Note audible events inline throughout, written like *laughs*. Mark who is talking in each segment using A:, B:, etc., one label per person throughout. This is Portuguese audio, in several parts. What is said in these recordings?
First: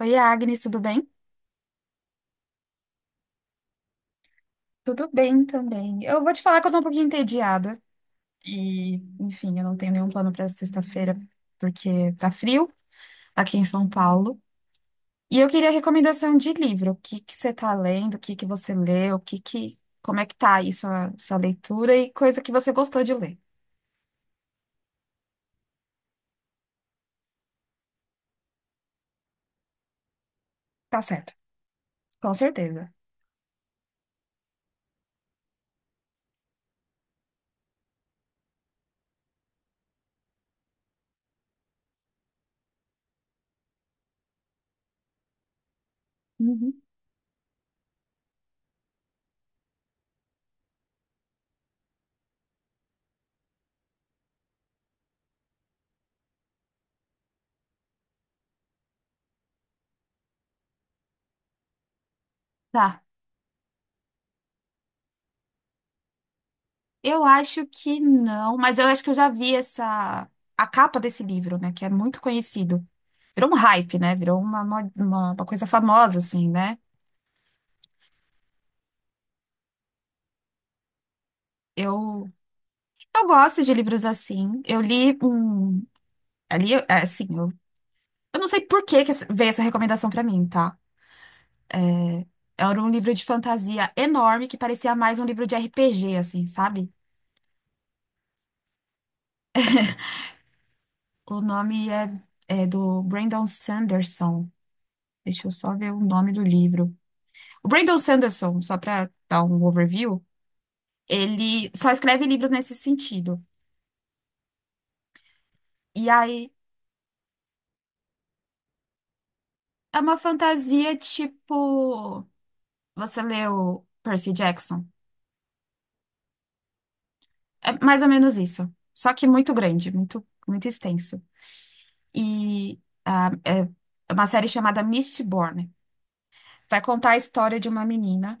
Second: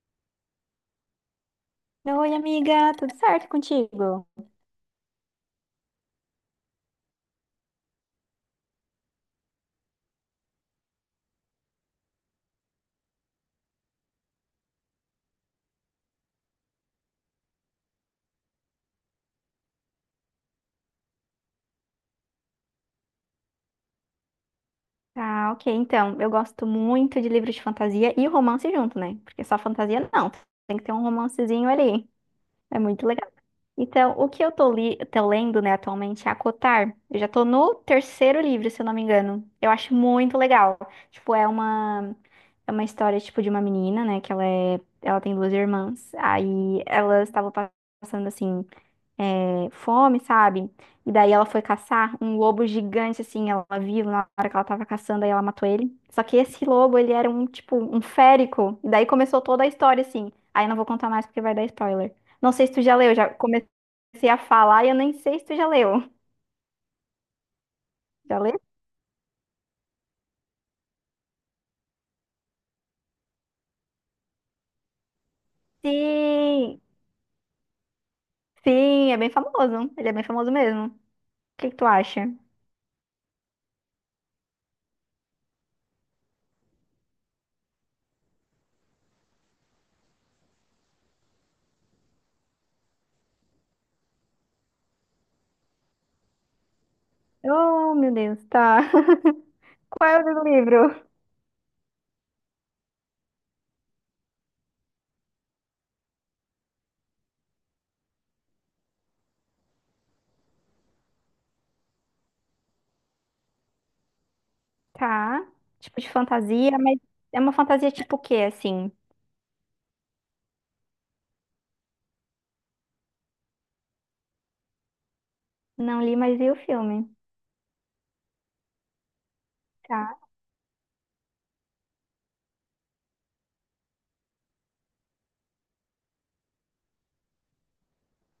A: Oi, Agnes, tudo bem?
B: Oi, amiga, tudo certo contigo?
A: Tudo bem também. Eu vou te falar que eu tô um pouquinho entediada. E, enfim, eu não tenho nenhum plano pra sexta-feira, porque tá frio aqui em São Paulo. E eu queria recomendação de livro. O que que você tá lendo? O que que você leu? O que que, como é que tá aí sua leitura e coisa que você gostou de ler.
B: Ah, ok, então, eu gosto muito de livros de fantasia e romance junto, né? Porque só fantasia não, tem que ter
A: Tá
B: um
A: certo.
B: romancezinho ali.
A: Com
B: É
A: certeza.
B: muito legal. Então, o que eu tô lendo, né, atualmente é Acotar. Eu já tô no terceiro livro, se eu não me engano. Eu acho muito legal. Tipo, é uma história tipo de uma menina, né, que ela tem duas irmãs.
A: Uhum.
B: Aí elas estavam passando assim fome, sabe? E daí ela foi caçar um lobo gigante, assim, ela viu na hora que ela tava caçando, aí ela matou ele. Só que esse lobo, ele era um, tipo, um férico. E daí começou toda a história, assim. Aí não vou contar mais porque vai dar spoiler. Não sei se tu já
A: Tá.
B: leu, já comecei a falar e eu nem sei se tu já leu.
A: Eu acho que
B: Já
A: não,
B: leu?
A: mas eu acho que eu já vi essa a capa desse livro, né, que é muito conhecido. Virou um hype, né? Virou uma coisa famosa assim, né?
B: Sim! Sim, é bem famoso. Ele é bem famoso mesmo. O que que tu acha?
A: Eu eu gosto de livros assim. Eu li um ali eu- é, assim, eu não sei por que veio essa recomendação pra mim, tá? Era um livro de fantasia enorme que parecia mais um livro de RPG assim, sabe?
B: Oh, meu Deus, tá. *laughs* Qual é o livro?
A: O nome é, é do Brandon Sanderson. Deixa eu só ver o nome do livro. O Brandon Sanderson, só para dar um overview, ele só escreve livros nesse sentido.
B: Tá. Tipo
A: E
B: de
A: aí
B: fantasia, mas é uma fantasia tipo o quê, assim?
A: é uma fantasia tipo. Você leu Percy Jackson?
B: Não li, mas vi o filme.
A: É mais ou menos isso. Só que muito grande,
B: Tá.
A: muito extenso. E é uma série chamada Mistborn. Vai contar a história de uma menina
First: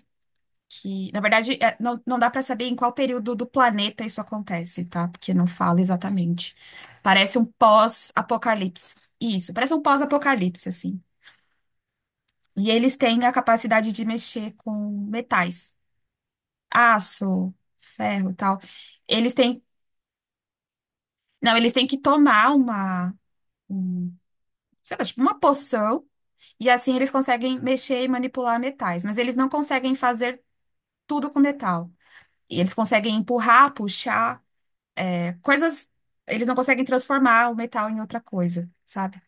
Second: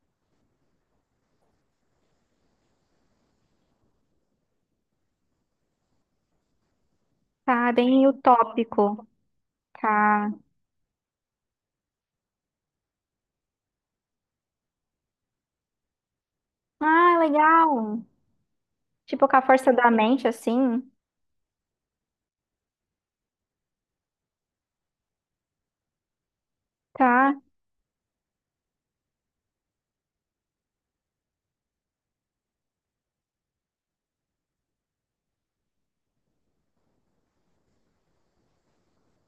A: que, na verdade, não, não dá para saber em qual período do planeta isso acontece, tá? Porque não fala exatamente. Parece um
B: Tá bem
A: pós-apocalipse.
B: utópico.
A: Isso, parece um
B: Tá.
A: pós-apocalipse, assim. E eles têm a capacidade de mexer com metais,
B: Ah,
A: aço,
B: legal.
A: ferro, e tal.
B: Tipo,
A: Eles
B: com a
A: têm,
B: força da mente, assim.
A: não, eles têm que tomar um, sei lá, tipo uma poção e assim eles
B: Tá.
A: conseguem mexer e manipular metais, mas eles não conseguem fazer tudo com metal. E eles conseguem empurrar, puxar, coisas. Eles não conseguem transformar o metal em outra coisa, sabe?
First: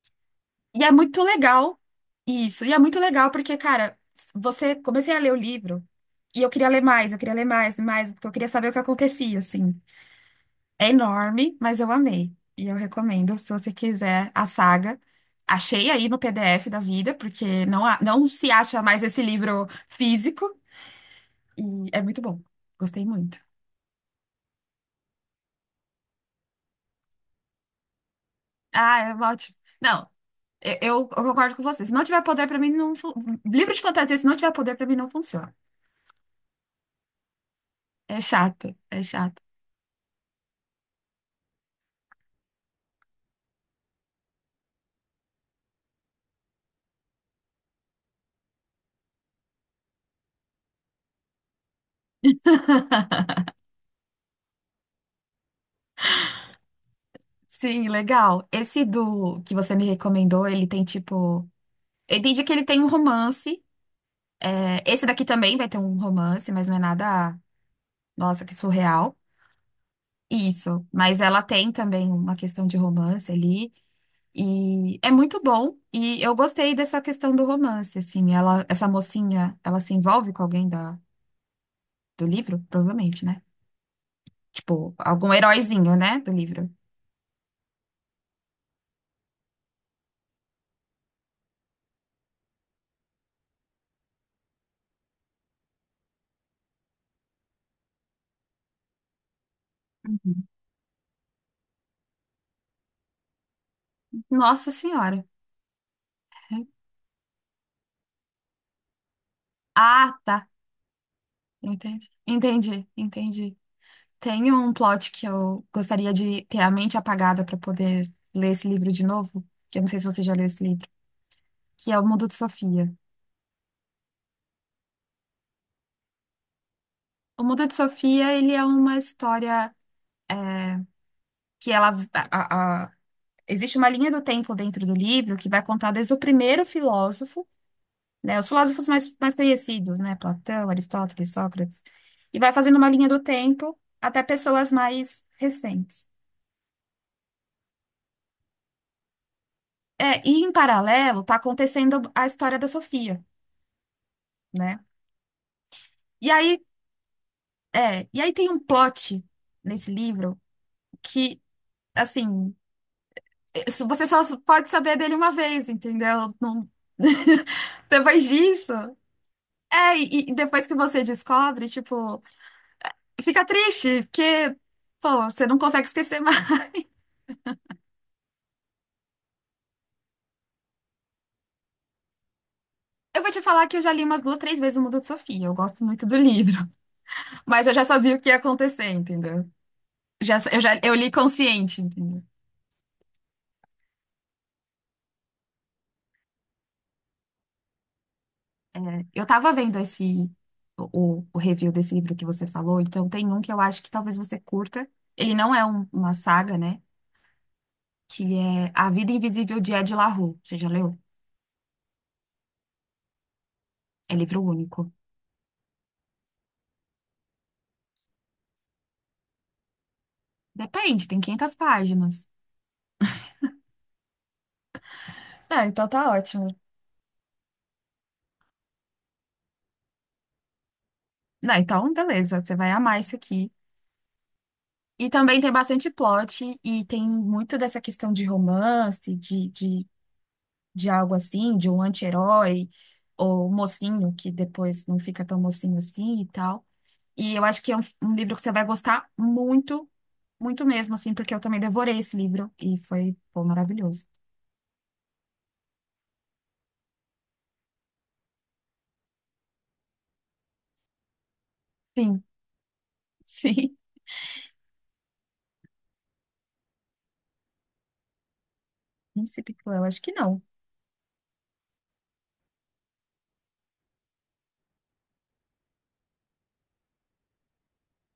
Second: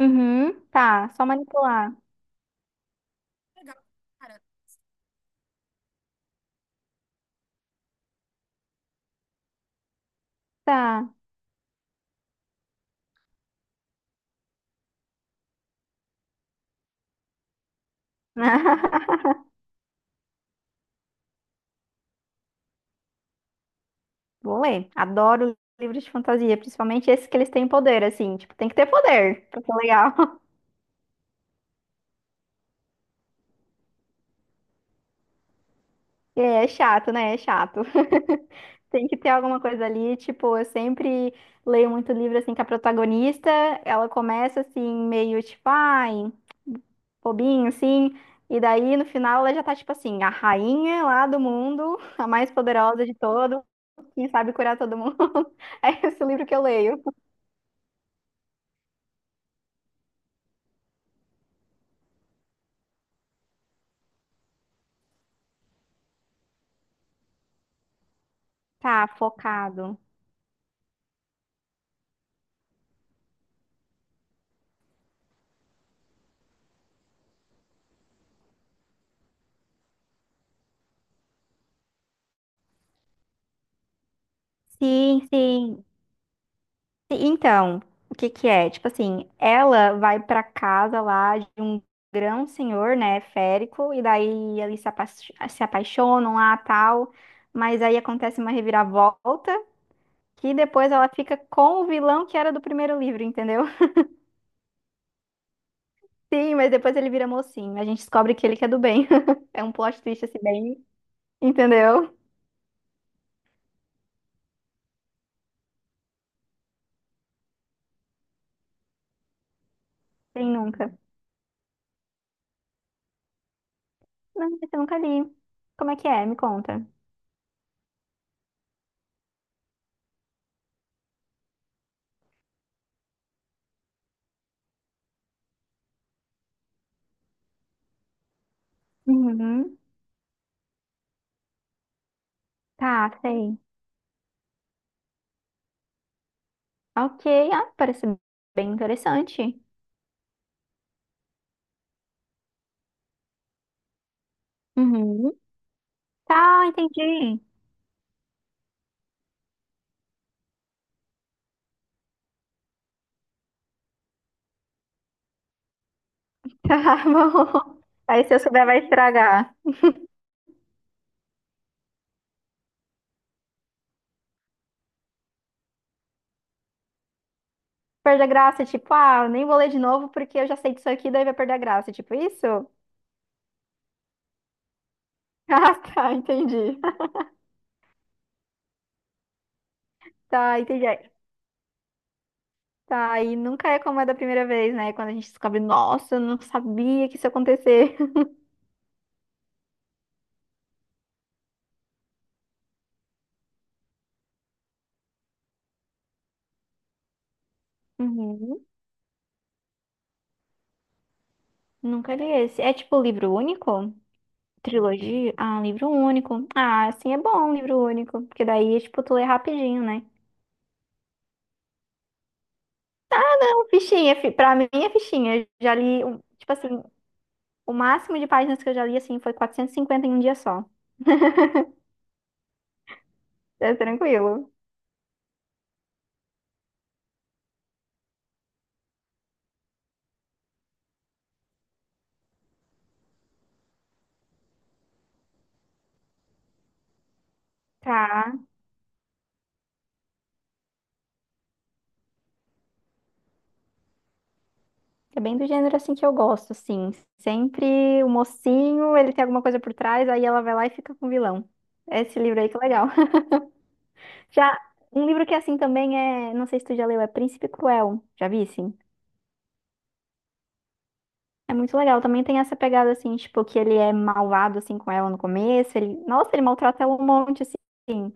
B: Uhum.
A: E é
B: Tá.
A: muito
B: Só
A: legal
B: manipular.
A: isso. E é muito legal porque,
B: Legal,
A: cara,
B: cara.
A: você comecei a ler o livro e eu queria ler mais, eu queria ler mais, e mais, porque eu queria saber o que acontecia, assim. É
B: Tá.
A: enorme, mas eu amei. E eu recomendo, se você quiser, a saga. Achei aí no PDF da vida, porque não se acha mais
B: *laughs*
A: esse livro físico. E é muito bom. Gostei muito.
B: Vou ler. Adoro livros de fantasia, principalmente esses que eles têm poder, assim. Tipo, tem que ter
A: Ah, é
B: poder
A: ótimo.
B: pra ser
A: Não,
B: legal. *laughs*
A: eu concordo com você. Se não tiver poder, pra mim, não. fun- livro de fantasia, se não tiver poder, pra mim, não funciona.
B: É, é chato, né? É chato.
A: É chato,
B: *laughs*
A: é
B: Tem que ter
A: chato.
B: alguma coisa ali. Tipo, eu sempre leio muito livro, assim, que a protagonista, ela começa, assim, meio tipo, ai, bobinho, assim. E daí, no final, ela já tá, tipo assim, a rainha lá do mundo, a mais poderosa de todo, quem sabe curar todo mundo. *laughs* É esse o livro que eu leio.
A: Sim, legal. Esse do que você me recomendou, ele tem tipo. Eu entendi que ele tem um romance. É, esse daqui também vai ter um romance, mas não é nada. Nossa, que
B: Tá,
A: surreal.
B: focado.
A: Isso. Mas ela tem também uma questão de romance ali. E é muito bom. E eu gostei dessa questão do romance, assim. Ela, essa mocinha, ela se envolve com alguém do livro? Provavelmente, né? Tipo,
B: Sim,
A: algum
B: sim.
A: heróizinho, né, do livro.
B: Então, o que que é? Tipo assim, ela vai pra casa lá de um grão senhor, né, férico, e daí eles se apaixonam lá, tal, mas aí acontece uma reviravolta,
A: Uhum.
B: que depois ela fica com o vilão que era do primeiro livro, entendeu?
A: Nossa Senhora.
B: Sim, mas depois ele vira mocinho. A gente descobre que ele que é do bem. *laughs* É um plot
A: Ah,
B: twist assim,
A: tá.
B: bem.
A: Entendi.
B: Entendeu?
A: Entendi. Tem um plot que eu gostaria de ter a mente apagada para poder ler esse livro de novo, que eu não sei se você já leu
B: Quem
A: esse livro,
B: nunca?
A: que é O Mundo de Sofia.
B: Não, esse eu nunca li. Como é que é? Me conta.
A: O Mundo de Sofia, ele é uma história que ela a- existe uma linha do tempo dentro do livro que vai contar desde o primeiro filósofo, né? Os filósofos mais
B: Uhum.
A: conhecidos, né? Platão, Aristóteles, Sócrates. E vai fazendo uma linha
B: Tá,
A: do
B: sei.
A: tempo até pessoas mais recentes.
B: Ok, ah, parece bem interessante.
A: É, e em paralelo, tá acontecendo a história da Sofia, né?
B: Uhum.
A: E aí,
B: Tá, entendi. *laughs*
A: e aí tem um plot nesse livro que, assim, você só pode saber dele uma vez, entendeu? Não-
B: Tá
A: *laughs*
B: bom. Aí
A: Depois
B: se eu souber,
A: disso.
B: vai estragar.
A: E depois que você descobre, tipo, fica triste, porque, pô, você não consegue esquecer.
B: Perde a graça, tipo, ah, eu nem vou ler de novo porque eu já sei disso aqui, daí vai perder a graça. Tipo, isso? *laughs*
A: Eu vou te falar que eu já li umas duas, três vezes o Mundo de Sofia. Eu
B: Ah,
A: gosto muito
B: tá,
A: do livro,
B: entendi.
A: *laughs* mas eu já sabia o que ia acontecer, entendeu?
B: Tá,
A: Já
B: entendi.
A: eu li consciente, entendeu?
B: Tá, e nunca é como é da primeira vez, né? Quando a gente descobre, nossa, eu não sabia que isso ia acontecer. *laughs*
A: É, eu tava vendo o review desse livro que você falou, então tem um que eu acho que talvez você curta. Ele não é uma saga, né? Que
B: Uhum.
A: é A Vida Invisível de Ed La Rue. Você já leu?
B: Nunca li esse. É tipo livro único?
A: É livro único.
B: Trilogia? Ah, livro único. Ah, assim é bom, um livro único. Porque daí, é, tipo, tu lê rapidinho, né?
A: Depende, tem 500 páginas.
B: Então, fichinha, pra mim é fichinha. Eu
A: Ah,
B: já
A: então
B: li,
A: tá
B: um-
A: ótimo.
B: tipo assim, o máximo de páginas que eu já li, assim, foi 450 em um dia só.
A: Não, então beleza, você vai amar isso aqui.
B: É tranquilo.
A: E também tem bastante plot e tem muito dessa questão de romance, de algo assim, de um anti-herói ou mocinho, que depois não fica tão mocinho assim e tal. E eu acho que é um livro
B: Tá.
A: que você vai gostar muito, muito mesmo, assim, porque eu também devorei esse livro e foi, pô, maravilhoso.
B: É bem do gênero assim que eu gosto, sim. Sempre o mocinho, ele tem alguma coisa por trás, aí ela vai lá e fica com o vilão. Esse
A: Sim,
B: livro aí que é legal. *laughs*
A: *laughs* sim.
B: Já um livro que é assim também é, não sei se tu já leu, é Príncipe Cruel. Já vi, sim.
A: Príncipe Cruel, acho que não.
B: É muito legal. Também tem essa pegada assim, tipo, que ele é malvado assim com ela no começo, ele, nossa, ele maltrata ela um monte assim.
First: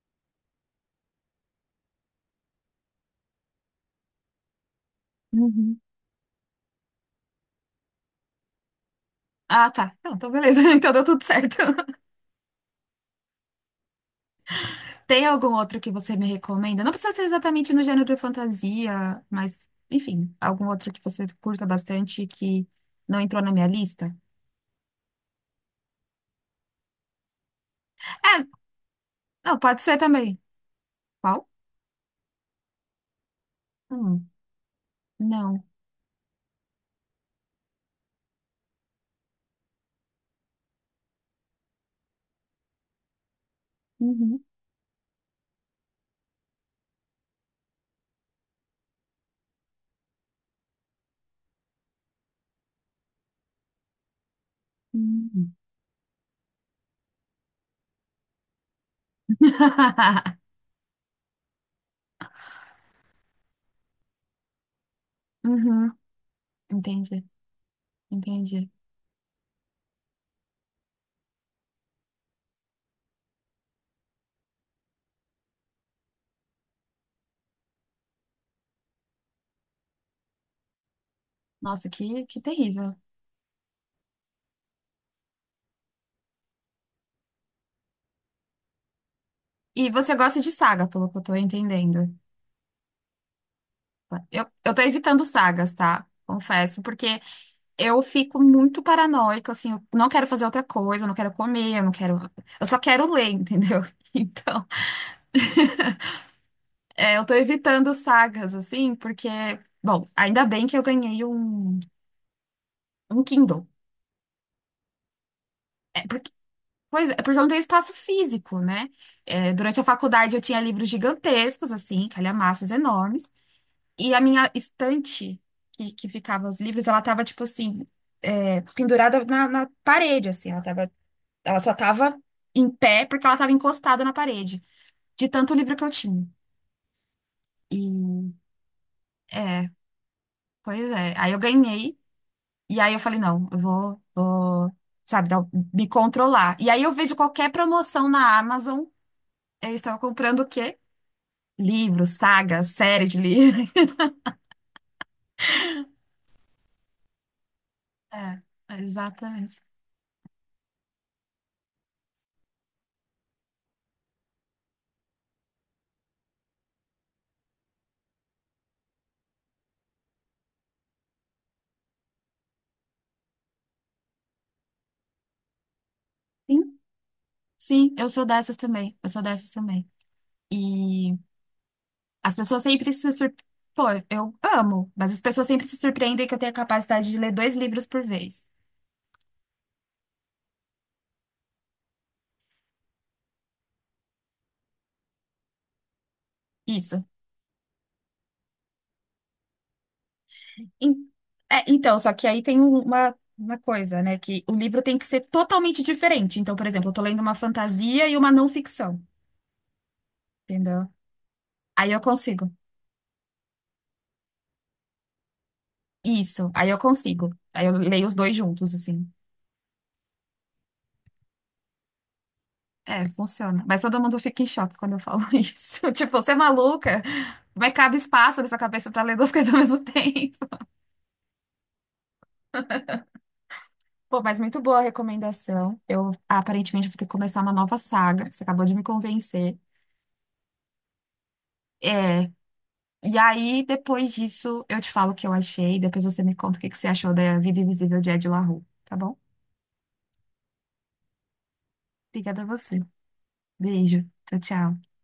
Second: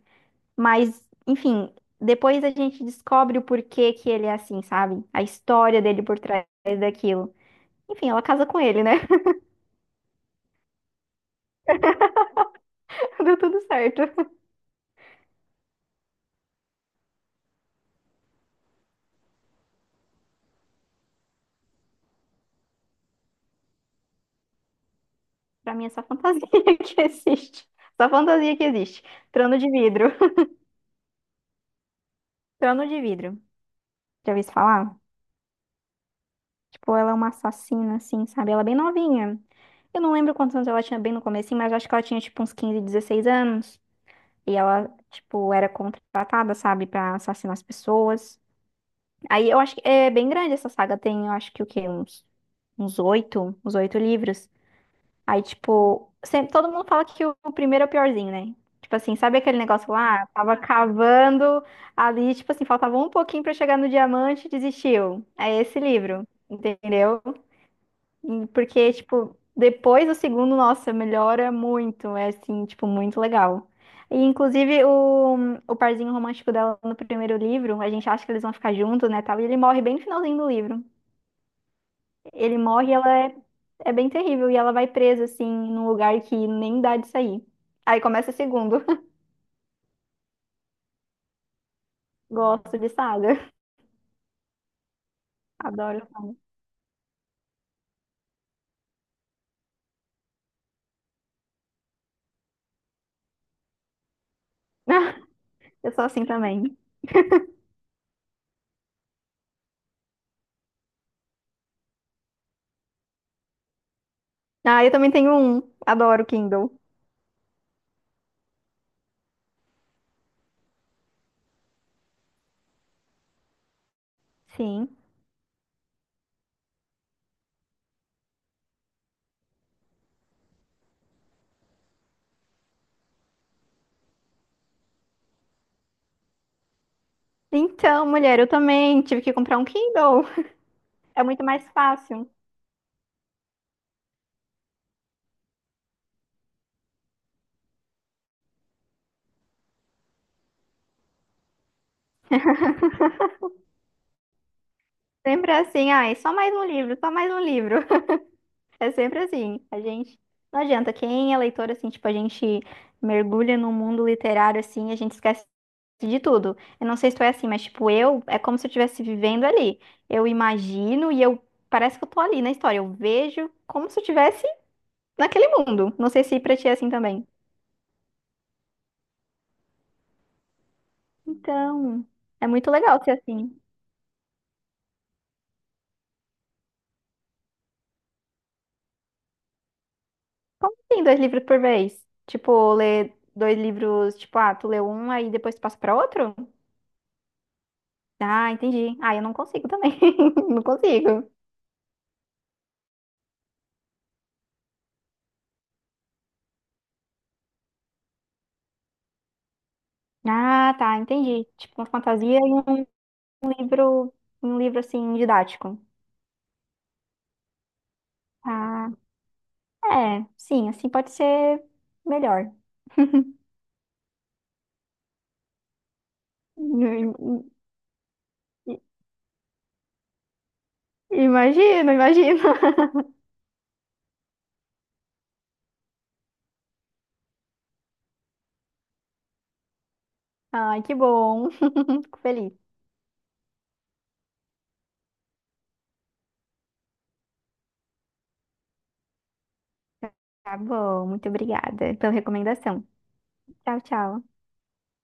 B: Mas, enfim, depois a gente descobre o porquê que ele é assim, sabe? A
A: Uhum.
B: história dele por trás daquilo. Enfim, ela casa com ele, né?
A: Ah, tá. Então, então beleza. *laughs* Então deu tudo certo.
B: *laughs* Deu tudo certo.
A: Tem algum outro que você me recomenda? Não precisa ser exatamente no gênero de fantasia, mas, enfim, algum outro que você curta bastante e que não entrou na minha lista?
B: Pra mim é só fantasia *laughs* que existe. Só
A: É,
B: fantasia que existe.
A: não,
B: Trono de
A: pode ser
B: vidro.
A: também. Qual?
B: Trono de vidro.
A: Hum,
B: Já ouviu isso falar?
A: não.
B: Tipo, ela é uma assassina, assim, sabe? Ela é bem novinha. Eu não lembro quantos anos ela tinha bem no comecinho, mas acho que ela tinha, tipo, uns 15 16 anos.
A: Uhum.
B: E ela, tipo, era contratada, sabe? Pra assassinar as pessoas. Aí eu acho que é bem grande essa saga. Tem, eu acho que o quê? Uns oito livros. Aí,
A: Uhum.
B: tipo, sempre, todo mundo fala que o primeiro é o piorzinho, né? Tipo assim, sabe aquele negócio lá?
A: *laughs*
B: Tava cavando ali, tipo assim, faltava um pouquinho pra chegar no diamante e desistiu. É esse
A: Uhum.
B: livro, entendeu?
A: Entendi,
B: E
A: entendi.
B: porque, tipo, depois do segundo, nossa, melhora muito. É assim, tipo, muito legal. E, inclusive, o, parzinho romântico dela no primeiro livro, a gente acha que eles vão ficar juntos, né, tal, e ele morre bem no finalzinho do livro.
A: Nossa, que
B: Ele morre, e
A: terrível.
B: ela é bem terrível e ela vai presa assim num lugar que nem dá de sair. Aí começa o segundo. *laughs*
A: E você gosta de saga, pelo que eu tô entendendo.
B: Gosto de saga.
A: Eu tô evitando sagas, tá?
B: Adoro saga.
A: Confesso, porque eu fico muito paranoica, assim, eu não quero fazer outra coisa, eu não quero comer, eu não quero. Eu só quero ler, entendeu? *laughs* Então,
B: *laughs* Eu sou assim também.
A: é, eu tô evitando sagas, assim, porque, bom, ainda bem que eu ganhei um Kindle.
B: Ah, eu também tenho um.
A: É
B: Adoro
A: porque,
B: Kindle.
A: pois é, porque eu não tenho espaço físico, né? É, durante a faculdade eu tinha livros gigantescos, assim, calhamaços enormes, e a minha
B: Sim.
A: estante que ficava os livros, ela tava, tipo assim, é, pendurada na parede, assim, ela só tava em pé porque ela tava encostada na parede, de tanto livro que eu tinha. E
B: Então, mulher, eu também tive que comprar um
A: é,
B: Kindle.
A: pois é.
B: É
A: Aí eu
B: muito mais
A: ganhei,
B: fácil.
A: e aí eu falei, não, sabe, dar- me controlar. E aí eu vejo qualquer promoção na Amazon, eu estava comprando o quê? Livro, saga, série de livro. *laughs*
B: Sempre é assim, ai, só mais um livro, só mais um livro.
A: É,
B: É sempre
A: exatamente.
B: assim. A gente. Não adianta. Quem é leitor, assim, tipo, a gente mergulha no mundo literário, assim, a gente esquece de tudo. Eu não sei se tu é assim, mas, tipo, eu. É como se eu estivesse vivendo ali. Eu imagino e eu. Parece que eu tô ali na história. Eu vejo como se eu estivesse naquele mundo. Não sei se pra ti é
A: Sim,
B: assim também.
A: sim, eu sou dessas também. Eu sou dessas também. E
B: Então.
A: as
B: É
A: pessoas
B: muito
A: sempre
B: legal
A: se
B: ser
A: surpreendem.
B: assim.
A: Pô, eu amo, mas as pessoas sempre se surpreendem que eu tenho a capacidade de ler dois livros por vez.
B: Como assim, dois livros por vez? Tipo, ler dois livros. Tipo, ah, tu lê um, aí depois tu passa pra outro?
A: Isso.
B: Ah, entendi. Ah, eu não consigo também. *laughs* Não
A: Em-
B: consigo.
A: é, então, só que aí tem uma coisa, né? Que o livro tem que ser totalmente diferente. Então, por exemplo, eu tô lendo uma fantasia e uma não ficção,
B: Ah,
A: entendeu?
B: tá, entendi. Tipo uma
A: Aí eu
B: fantasia
A: consigo.
B: e um livro, um livro assim didático.
A: Isso, aí eu consigo. Aí eu leio os dois juntos,
B: Ah,
A: assim.
B: é, sim, assim pode ser melhor.
A: É, funciona. Mas todo mundo fica em choque quando eu falo *laughs* isso. Tipo, você é maluca?
B: I-
A: Vai cabe espaço nessa
B: i-
A: cabeça pra ler duas coisas ao mesmo *laughs* tempo.
B: Imagino, imagino. *laughs*
A: Pô, mas muito boa a recomendação. Eu aparentemente vou ter que começar uma nova saga. Você acabou de me convencer.
B: Ai, que bom. *laughs* Fico
A: É,
B: feliz.
A: e aí, depois disso, eu te falo o que eu achei. Depois você me conta o que que você achou da Vida Invisível de Ed La Rue, tá bom?
B: Tá bom, muito obrigada pela
A: Obrigada a você.
B: recomendação. Tchau,
A: Beijo.
B: tchau.
A: Tchau, tchau.